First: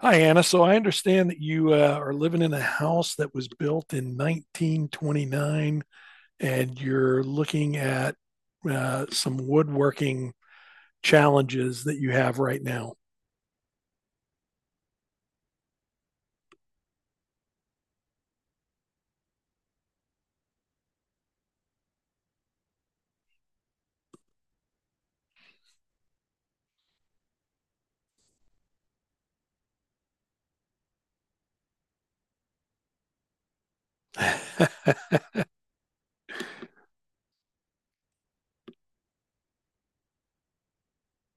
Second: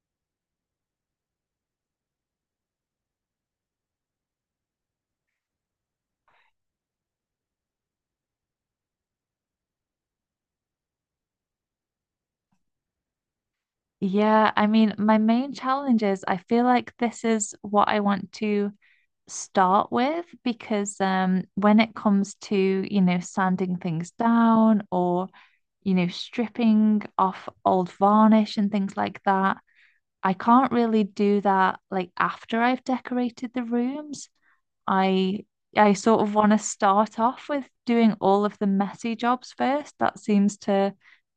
Hi, Anna. So I understand that you are living in a house that was built in 1929, and you're looking at some woodworking challenges that you have right now. Yeah, I mean, my main challenge is I feel like this is what I want to start with because when it comes to, sanding things down or, stripping off old varnish and things like that, I can't really do that like after I've decorated the rooms. I I sort of want to start off with doing all of the messy jobs first. That seems to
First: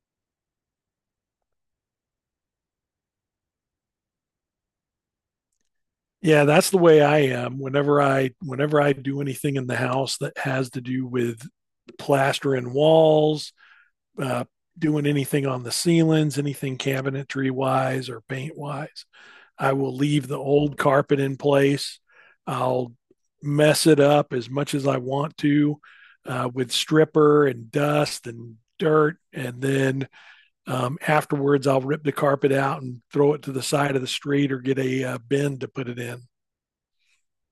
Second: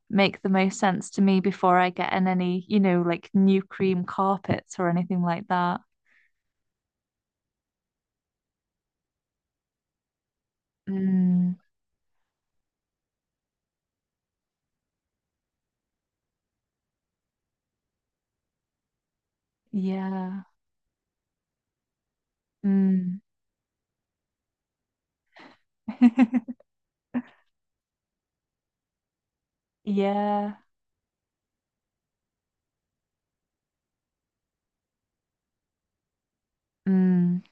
make the most sense to me before I get in any, like new cream carpets or anything like that. Yeah, that's the way I am. Whenever I do anything in the house that has to do with Mm, plastering walls, uh, doing anything on the ceilings, anything cabinetry wise or paint wise, I will leave the yeah. old carpet in place. I'll Mm. mess it up as much as I want to with stripper and dust and dirt. And then Yeah. Afterwards, I'll rip the carpet out and throw it to the side of the street or get a bin to put it in. Mm.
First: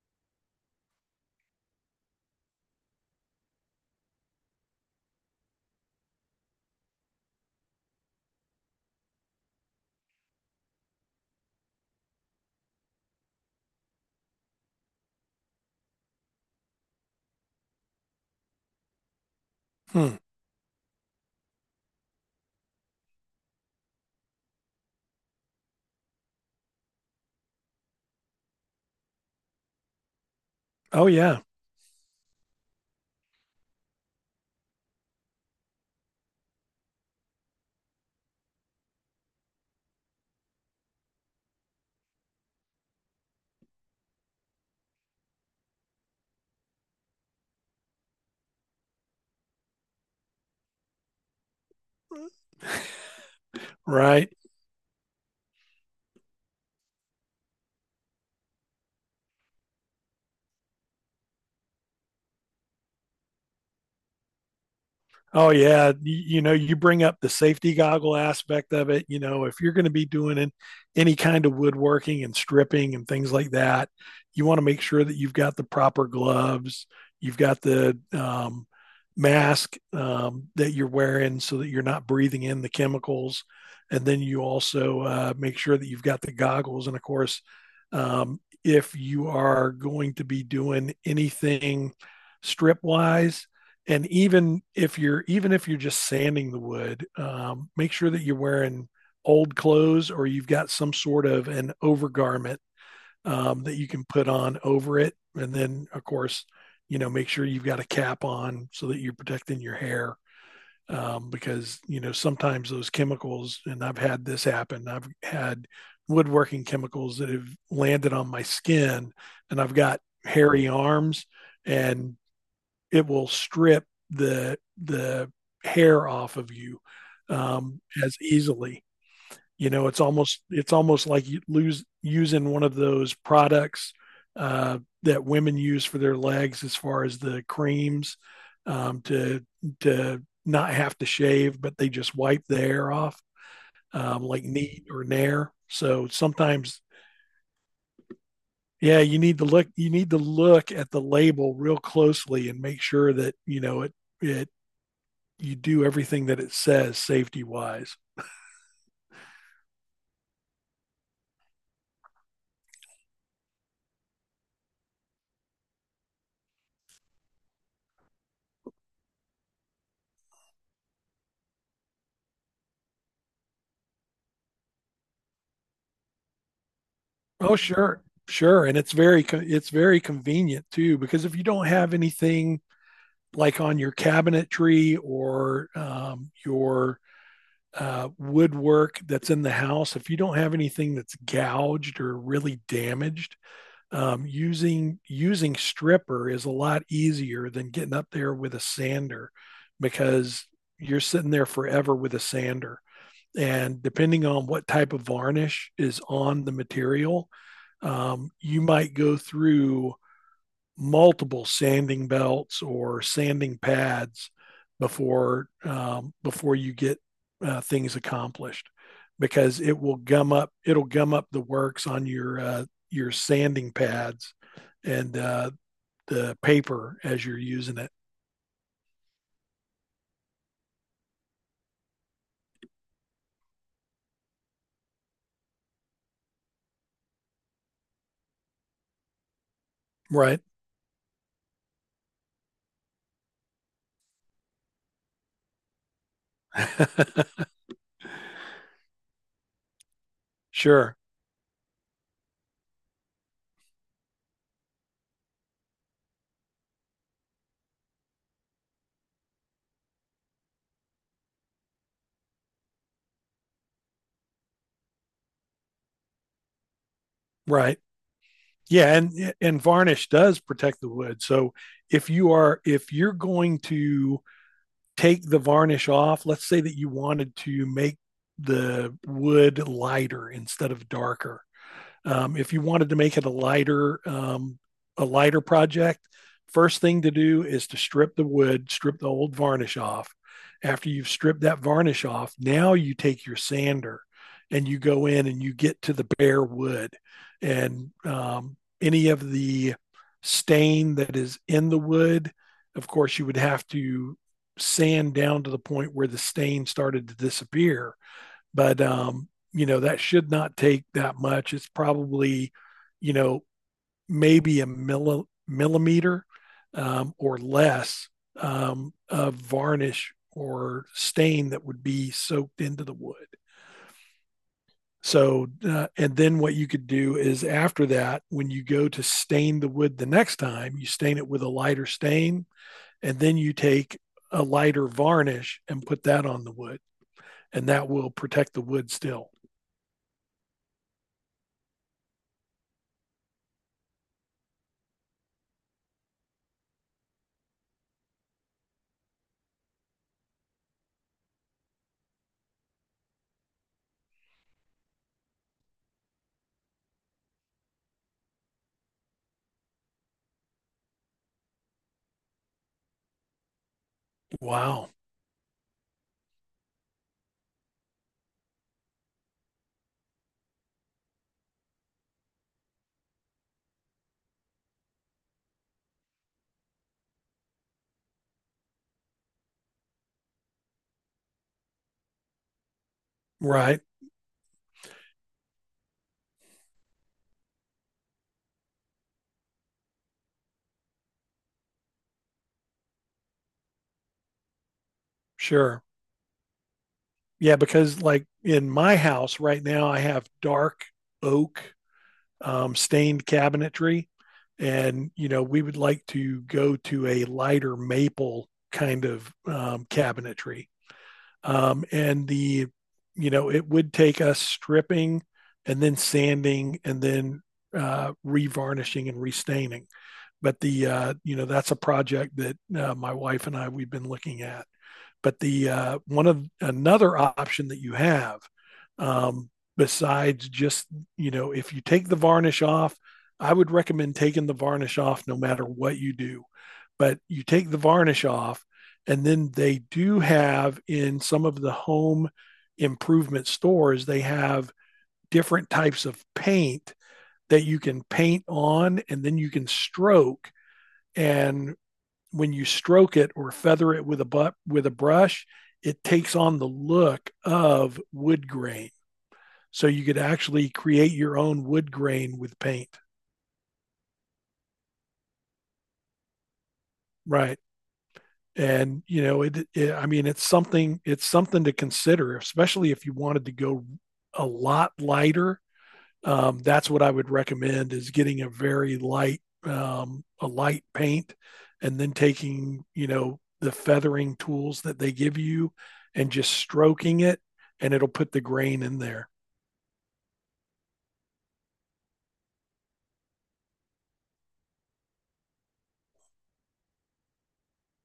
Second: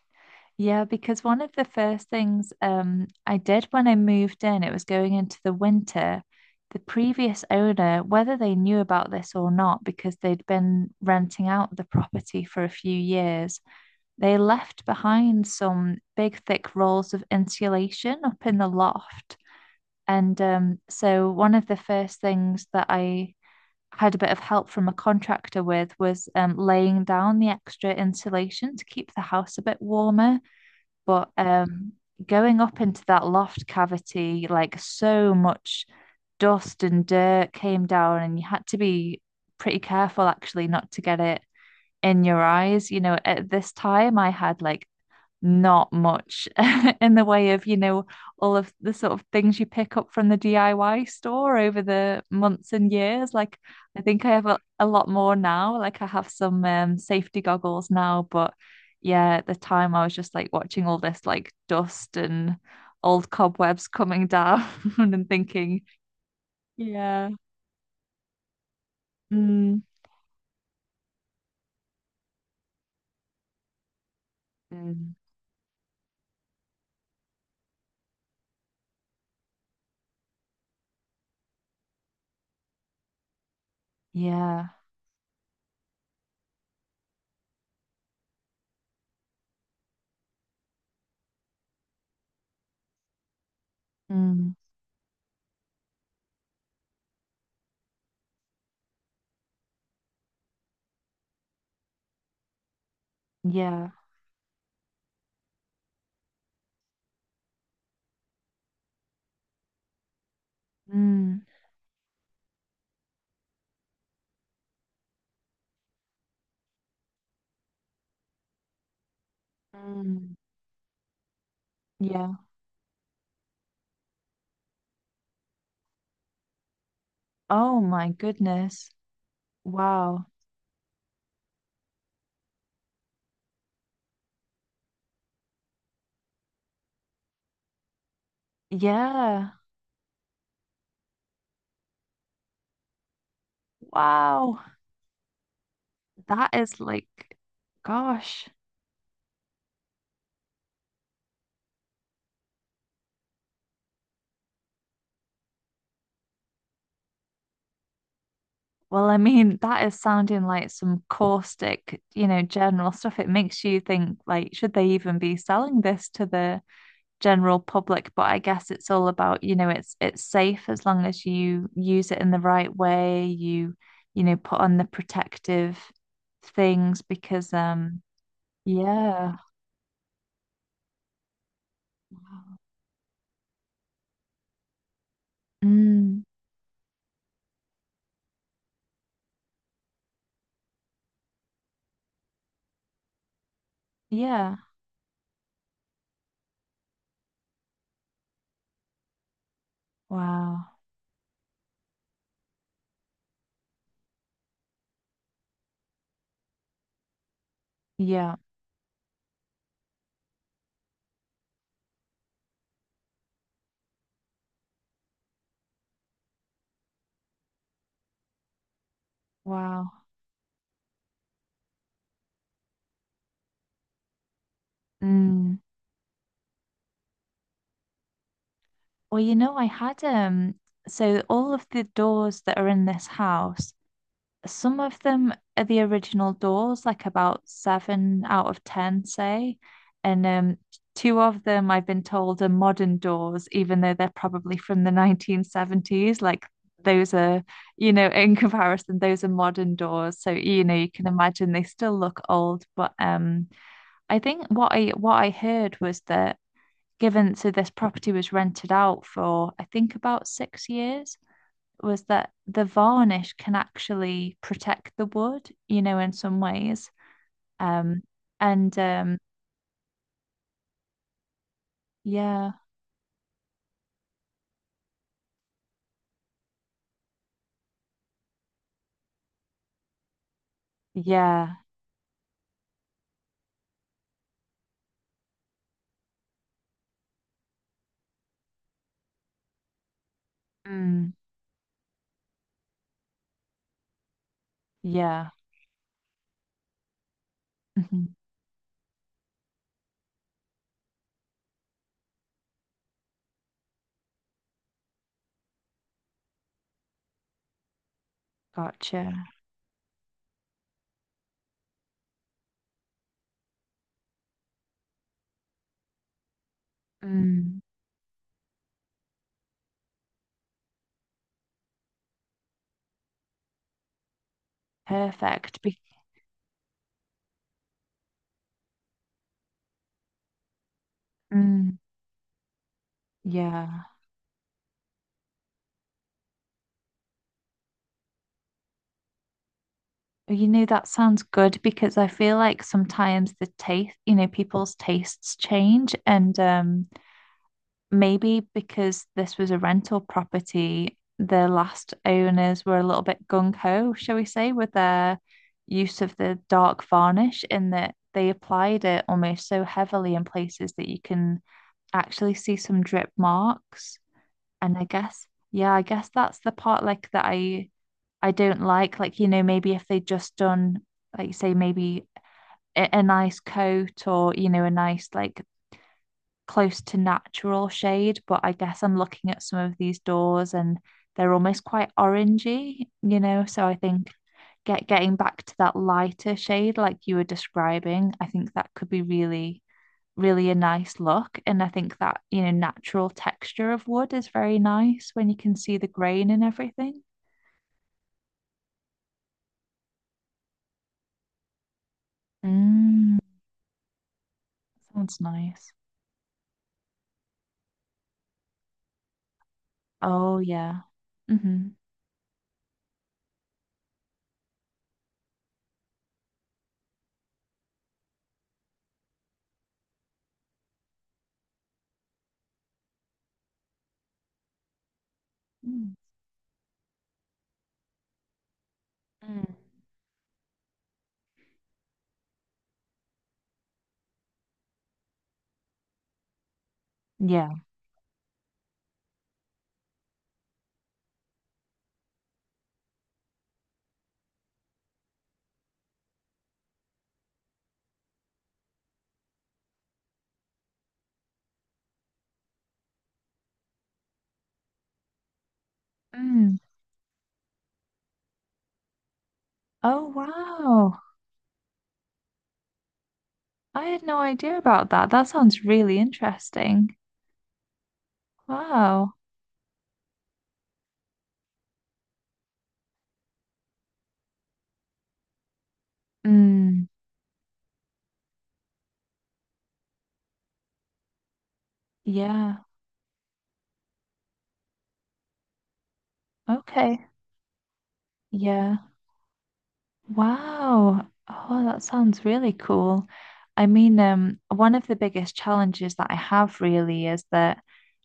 Yeah, because one of the first things I did when I moved in, it was going into the winter. The previous owner, whether they knew about this or not, because they'd been renting out the property for a few years, they left behind some big, thick rolls of insulation up in the loft. Hmm. And so, one of the first things that I had a bit of help from a contractor with was laying down the extra insulation to keep the house a bit warmer, Oh, but yeah. Going up into that loft cavity, like so much dust and dirt came down, and you had to be pretty careful actually not to get it in your eyes. You know, at this time, I had like not much in the way of, all of the sort of things you pick up from the DIY store over the months and years. Like, I think I Right. have a lot more now. Like, I have some safety goggles now, but yeah, at the time I was just like watching all this like dust and old cobwebs coming down and Oh thinking, yeah, you know, you bring up the yeah, safety goggle aspect of it. You know, if you're mm, going to be doing any kind of woodworking and stripping and things like that, you want to make sure mm, that you've got the proper gloves, you've got the mask that you're wearing so that you're not breathing in the chemicals, and then you yeah, also make sure that you've got the goggles. And of course, if you are going to be doing anything strip wise, and mm, even if you're just sanding the wood, make sure that you're wearing old clothes or you've got some sort of an overgarment that you yeah, can put on over it. And then of course, you know, make sure you've got a cap on so that you're protecting your hair, mm, because, you know, sometimes those chemicals, and I've had this happen, I've had woodworking chemicals that have landed on my skin, and I've got mm, hairy arms, and yeah. it will strip the hair off of you, Oh my as easily. goodness. You know, it's Wow. almost it's almost like you lose using one of those products that women use for their legs, as far as the creams, um, to Yeah. to not have to shave, but they just wipe the hair off, like Wow. neat or Nair. So That is sometimes, like, gosh. yeah, you need to look, you need to look at the label real closely and make sure that you know it, it, you do everything that it says safety wise. Well, I mean, that is sounding like some caustic, general stuff. It makes you think, like, should they even be selling this to the general public? But I guess it's all about, it's safe as long as you use it in the right way. You, put on the protective things because, Oh, sure, sure, and it's very yeah. it's very convenient too, because if you don't have Wow. anything like on your cabinetry or Mm, your woodwork that's in the house, if you don't have anything that's gouged or really damaged, um, yeah. using using stripper is a lot easier than getting up there with a sander, because Wow. you're sitting there forever with a sander. And depending on what type of varnish is on the material, Yeah. you might go through multiple sanding belts or sanding pads before before you get things accomplished, because it will Wow. gum up it'll gum up the works on your sanding pads and Mm. the paper as you're using it. Well, I had so all of the doors that are in this house, some of them are the original doors, like about seven out of ten, say. And Right. Two of them I've been told are modern doors, even though they're probably from the 1970s. Like those are, in comparison, those are modern doors. So, you Sure. can imagine they still look old, but I think what I heard was that, given so this property was rented out for I think about 6 years, was that the varnish can actually protect the wood, in some ways. Right. Um, and Yeah, um, and varnish does protect the wood. So if you yeah, are, if you're going to take the varnish off, let's say that you wanted to make the wood lighter instead of darker. yeah, If you wanted to make it a lighter project, first thing to do is to strip the wood, strip the old varnish off. After you've mm, stripped that varnish off, now you take your sander and you go in yeah, and you get to the bare wood and mhm, any of the stain that is in the wood. Of course, you would have to sand down to the point where the stain started to disappear, but gotcha. You know, that should not take that much. It's probably, you know, maybe a millimeter or Mm, less of varnish or stain that would be soaked into the wood. So, perfect. And then what you could do is, after that, when you go to stain the wood the next time, you stain it with a mm, lighter stain, and then you yeah. take a lighter varnish and put that on the wood, and that will protect the wood still. Oh, that sounds good because I feel like sometimes the taste, people's tastes change, and maybe because this was a rental property, the last owners were a little bit gung ho, shall we say, with their use of the dark varnish, in that they applied it almost so heavily in places that you can actually see some drip marks. And I Wow. guess, yeah, I guess that's the part like that I don't like. Like, maybe if they would just done, like you say, maybe a nice coat, or, a nice like close to natural shade, but I guess I'm looking at some of these doors and they're almost quite orangey, you know. So I Right. think getting back to that lighter shade like you were describing, I think that could be really, really a nice look. And I think that, natural texture of wood is very nice when you can see Sure. the grain and everything. Yeah, because like in my house right now, I have dark oak, Mm, stained cabinetry. And, sounds you know, we nice. would like to go to a lighter maple kind of, Oh cabinetry. yeah. Mm-hmm. And you know, it would take us stripping and then sanding and then revarnishing and restaining. But you know, that's a project that my wife and I, we've been looking at. But the Mm. One of, another option that you have, um, Mm. besides just, you know, if you take the varnish off, I would recommend taking the varnish off no matter what you do. But you Yeah. take the varnish off, and then they do have, in some of the home improvement stores, they have different types of paint that you can paint on, and then you can stroke and when you stroke it or feather it with a but with a brush, it takes Mm. on the look of wood grain. So you Oh could actually wow. create your own wood grain with paint, I had no idea about that. That sounds really interesting. right? And Wow. you know, it I mean, it's something to consider, especially if you wanted to go a lot lighter, Mm, that's what I would recommend, is getting a very light, a light paint and then yeah. taking, you know, the feathering tools that they give you and just Okay. stroking it, and it'll put the Yeah. grain in there. Wow. Oh, that sounds really cool. I mean, one of the biggest challenges that I have really is that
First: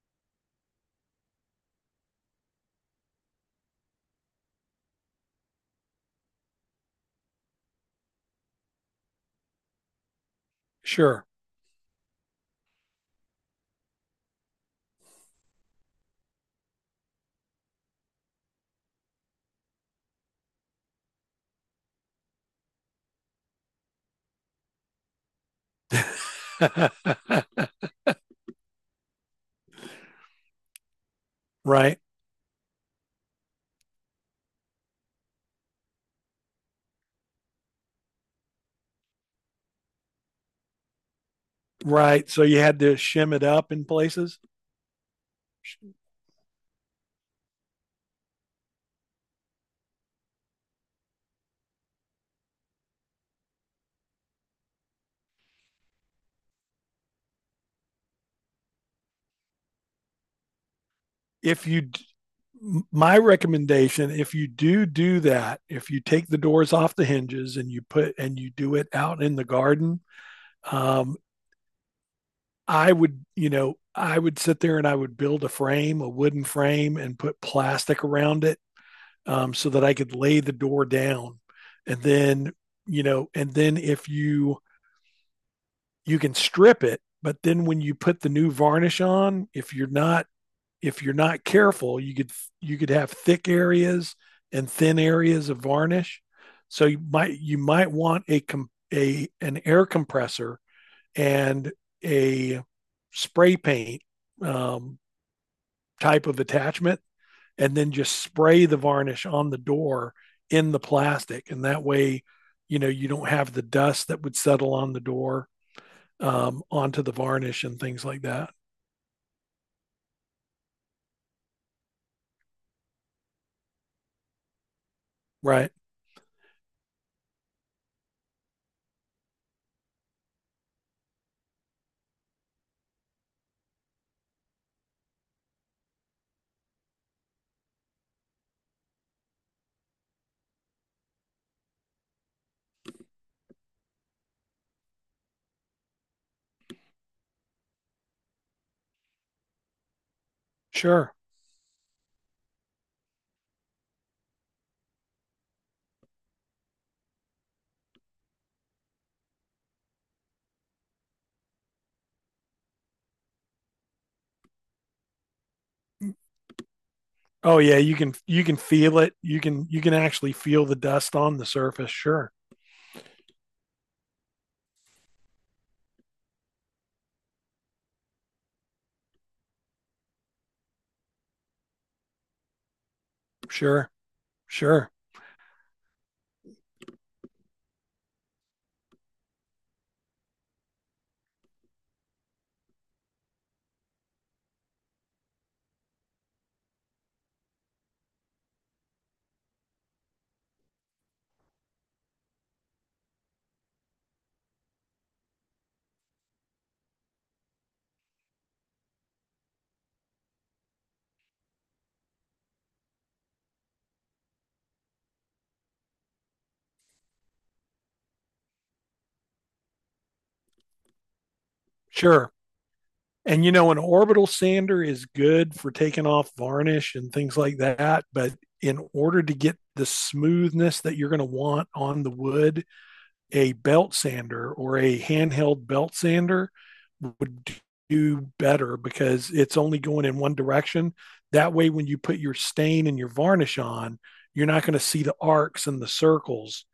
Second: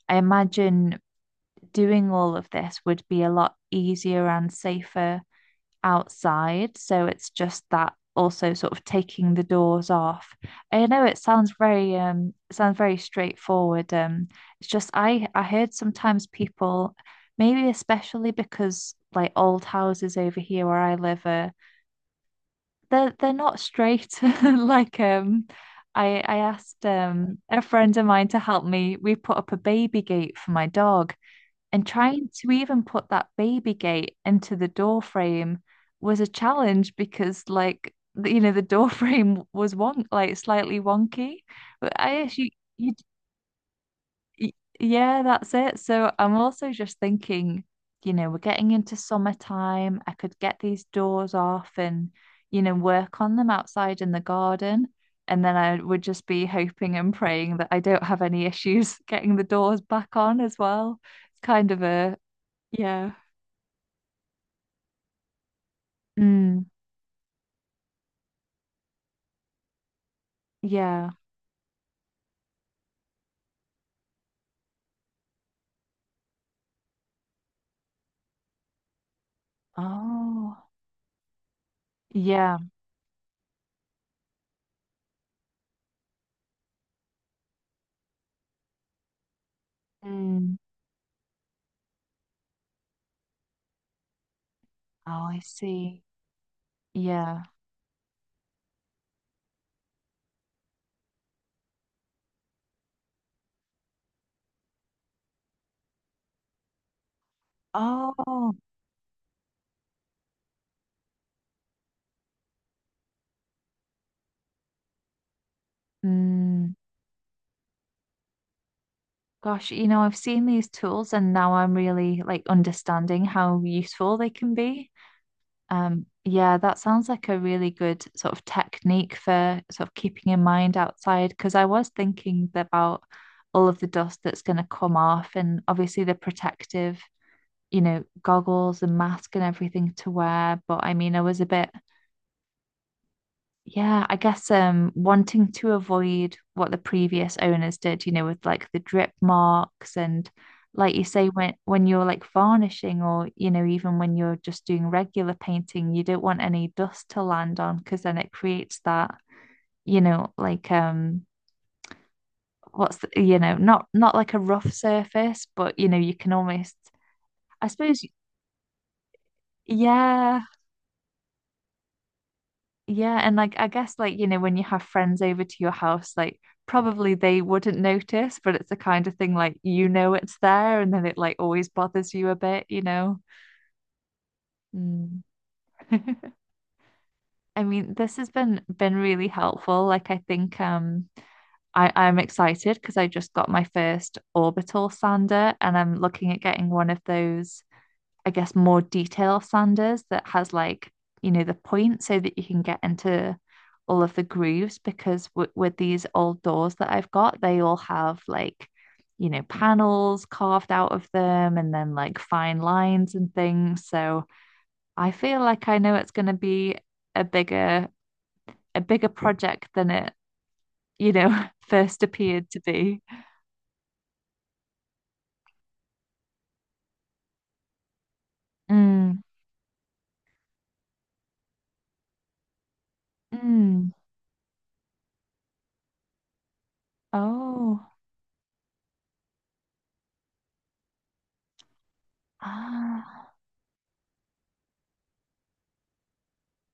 I imagine doing all of this would be a lot easier and safer outside. So it's just that also sort of taking the doors off. I know it Sure. sounds very straightforward. It's just I heard sometimes people, maybe especially because like old houses over here where I live are, they're not straight, like I asked a friend of mine to help me. We put up a baby gate for my dog, and Right. trying to even put that baby gate into the door frame was a challenge because, like, the door frame was wonk like slightly wonky. But I Right. So actually, you had you, to shim it up in places. you yeah, that's it. So I'm also just thinking, you know, we're getting into summertime, I could get these doors off and, you know, work on them outside in the garden, and then I would just be hoping and praying that I don't have any issues getting the doors back on as well. It's If kind of you, a yeah. my recommendation, if you do do that, if you take the Mm, doors off the hinges and you put, and you do it out in the garden, yeah. um, I would, you know, I would sit there and I would build a frame, a wooden frame, and put plastic around it, so that I could lay the Oh, door down. And then, yeah. you know, and then if you, you can strip it, but then when you put the new varnish on, if you're not, Mm, if you're not careful, you could, you could have thick areas and thin oh, I areas of see. varnish. So you might Yeah. you might want a an air compressor and a spray paint, um, type of attachment, and then just Oh, spray the varnish on the door in the plastic. And that way, you know, you don't have the dust that would settle on the door, mm, onto the varnish and things like that. gosh, I've seen these tools and now I'm really like understanding how useful they can be. Right. Yeah, that sounds like a really good sort of technique for sort of keeping in mind outside because I was thinking about all of the dust that's going to come off, and obviously the protective, goggles and mask and everything to wear. But I mean, I was a bit, yeah, I guess wanting to avoid what the previous owners did, with like the drip marks, and like you Sure. say, when you're like varnishing or, even when you're just doing regular painting, you don't want any dust to land on, because then it creates that, like what's the, not like a rough surface, but you can almost, Oh I yeah, you suppose, can you can feel it. You can actually yeah. feel the dust on the surface. Sure. Yeah, and like I guess like, when you have friends over to your house, like probably they wouldn't notice, but it's the kind of thing, like, it's there, and then it like always bothers you a bit, you know. Sure. Sure. Mm. I mean, this has been really helpful. Like I think I'm excited because I just got my first orbital sander, and I'm looking at getting one of those, I guess, more detail sanders that has, like, the point, so that you can get into all of the grooves, because w with these old doors that I've got, they all have, like, panels carved out of them and then like fine lines and things. So I feel like I know it's going to be a bigger a bigger project than it, first Sure. appeared to be. And you know, an orbital sander is good for taking off varnish and things like that. But in Mm, order to get the smoothness that you're going to want on the wood, a mm. belt sander or a handheld belt sander would Oh. do better, because it's only going in one direction. That way, when you put your stain and your Ah. varnish on, you're not going to see the arcs and the circles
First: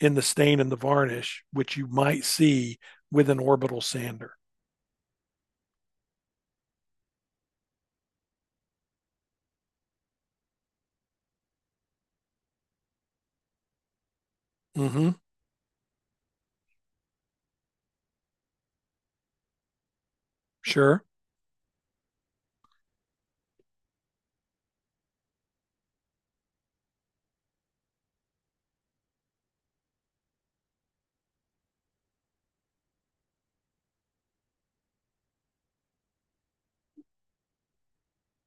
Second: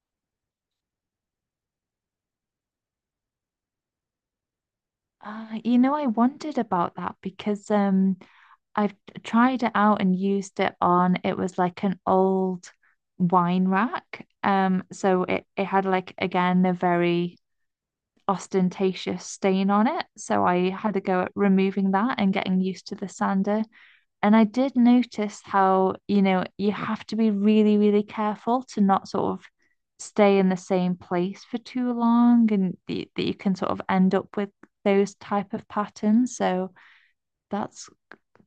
in the stain and the varnish, which you might see with an orbital sander. I wondered about that because I've tried it out and used it on, it was like an old wine rack. Um, Mm-hmm. so it, it had like, again, a very ostentatious stain on it. So I had a Sure. go at removing that and getting used to the sander. And I did notice how, you have to be really, really careful to not sort of stay in the same place for too long, and that you can sort of end up with those type of patterns. So that's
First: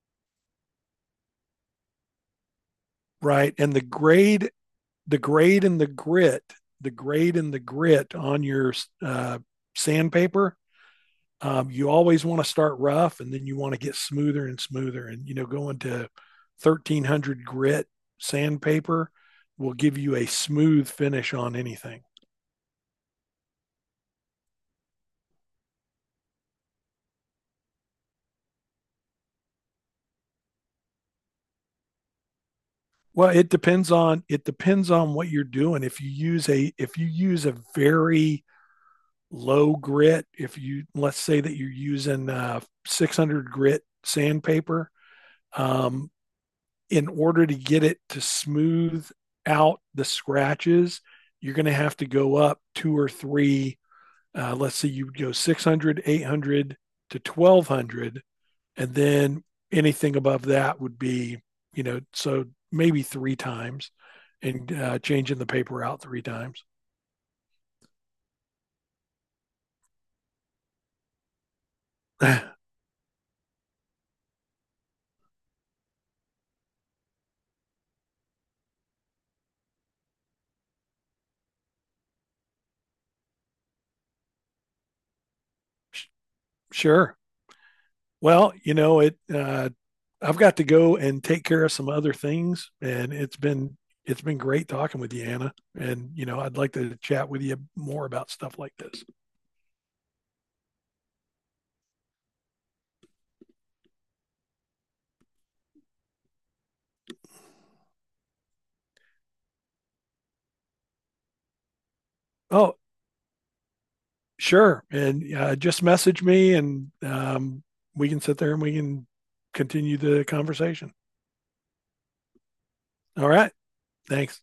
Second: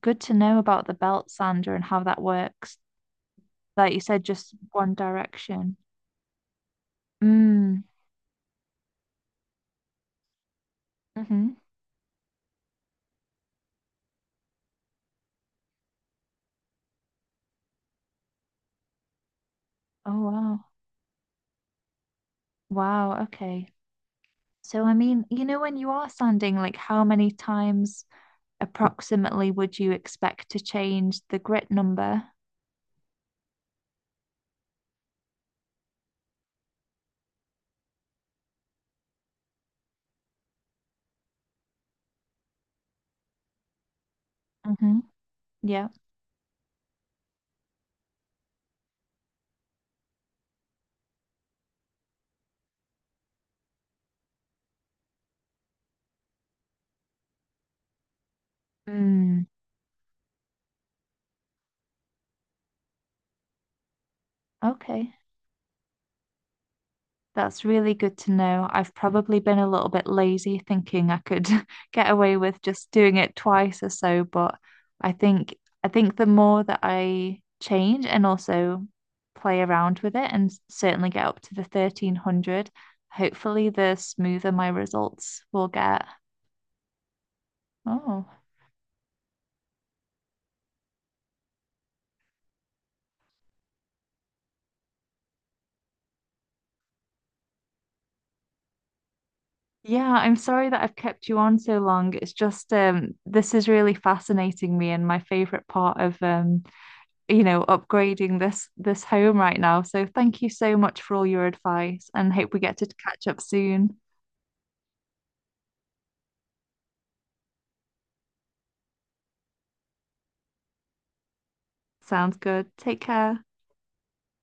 good to know about the belt sander and how that works. Right? And Like you said, just one the grade direction. and the grit, the grade and the Mm, grit on your uh, sandpaper, mm-hmm. You always want to start rough and then you want to get smoother and smoother. And, you know, going to 1300 grit sandpaper will give Oh, you a wow. smooth finish on anything. Wow. Okay. So, I mean, when you are sanding, like how many times approximately would you expect to change the grit number? Well, it depends on what you're doing. If you use a very low grit, if you, let's say that you're using 600 grit sandpaper, Mm-hmm. Yeah. um, in order to get it to smooth out the scratches, you're going to have to go up two or three. Let's say you would go 600, 800 to 1200. And then Mm. anything above that would be, you know, so maybe three times, and Okay. changing the paper out three times. That's really good to know. I've probably been a little bit lazy thinking I could get away with just doing it twice or so, but I think I think the more that I change and also play around with it and certainly get up to the 1300, hopefully the smoother my results will get. Sure. Oh. Well, you know, it uh, I've got to go and take care of some other things, and it's been, it's been great talking with you, Anna. And you know, I'd like to chat with you more about stuff like this. Yeah, I'm sorry that I've kept you on so long. It's just this is really fascinating me, and my favorite part of upgrading this home right now. So thank you so much for all your advice, and hope we Oh, get to catch up soon. sure. And just message me, and um, we can sit there and we can continue the conversation. Sounds good. Take All care. right. Thanks.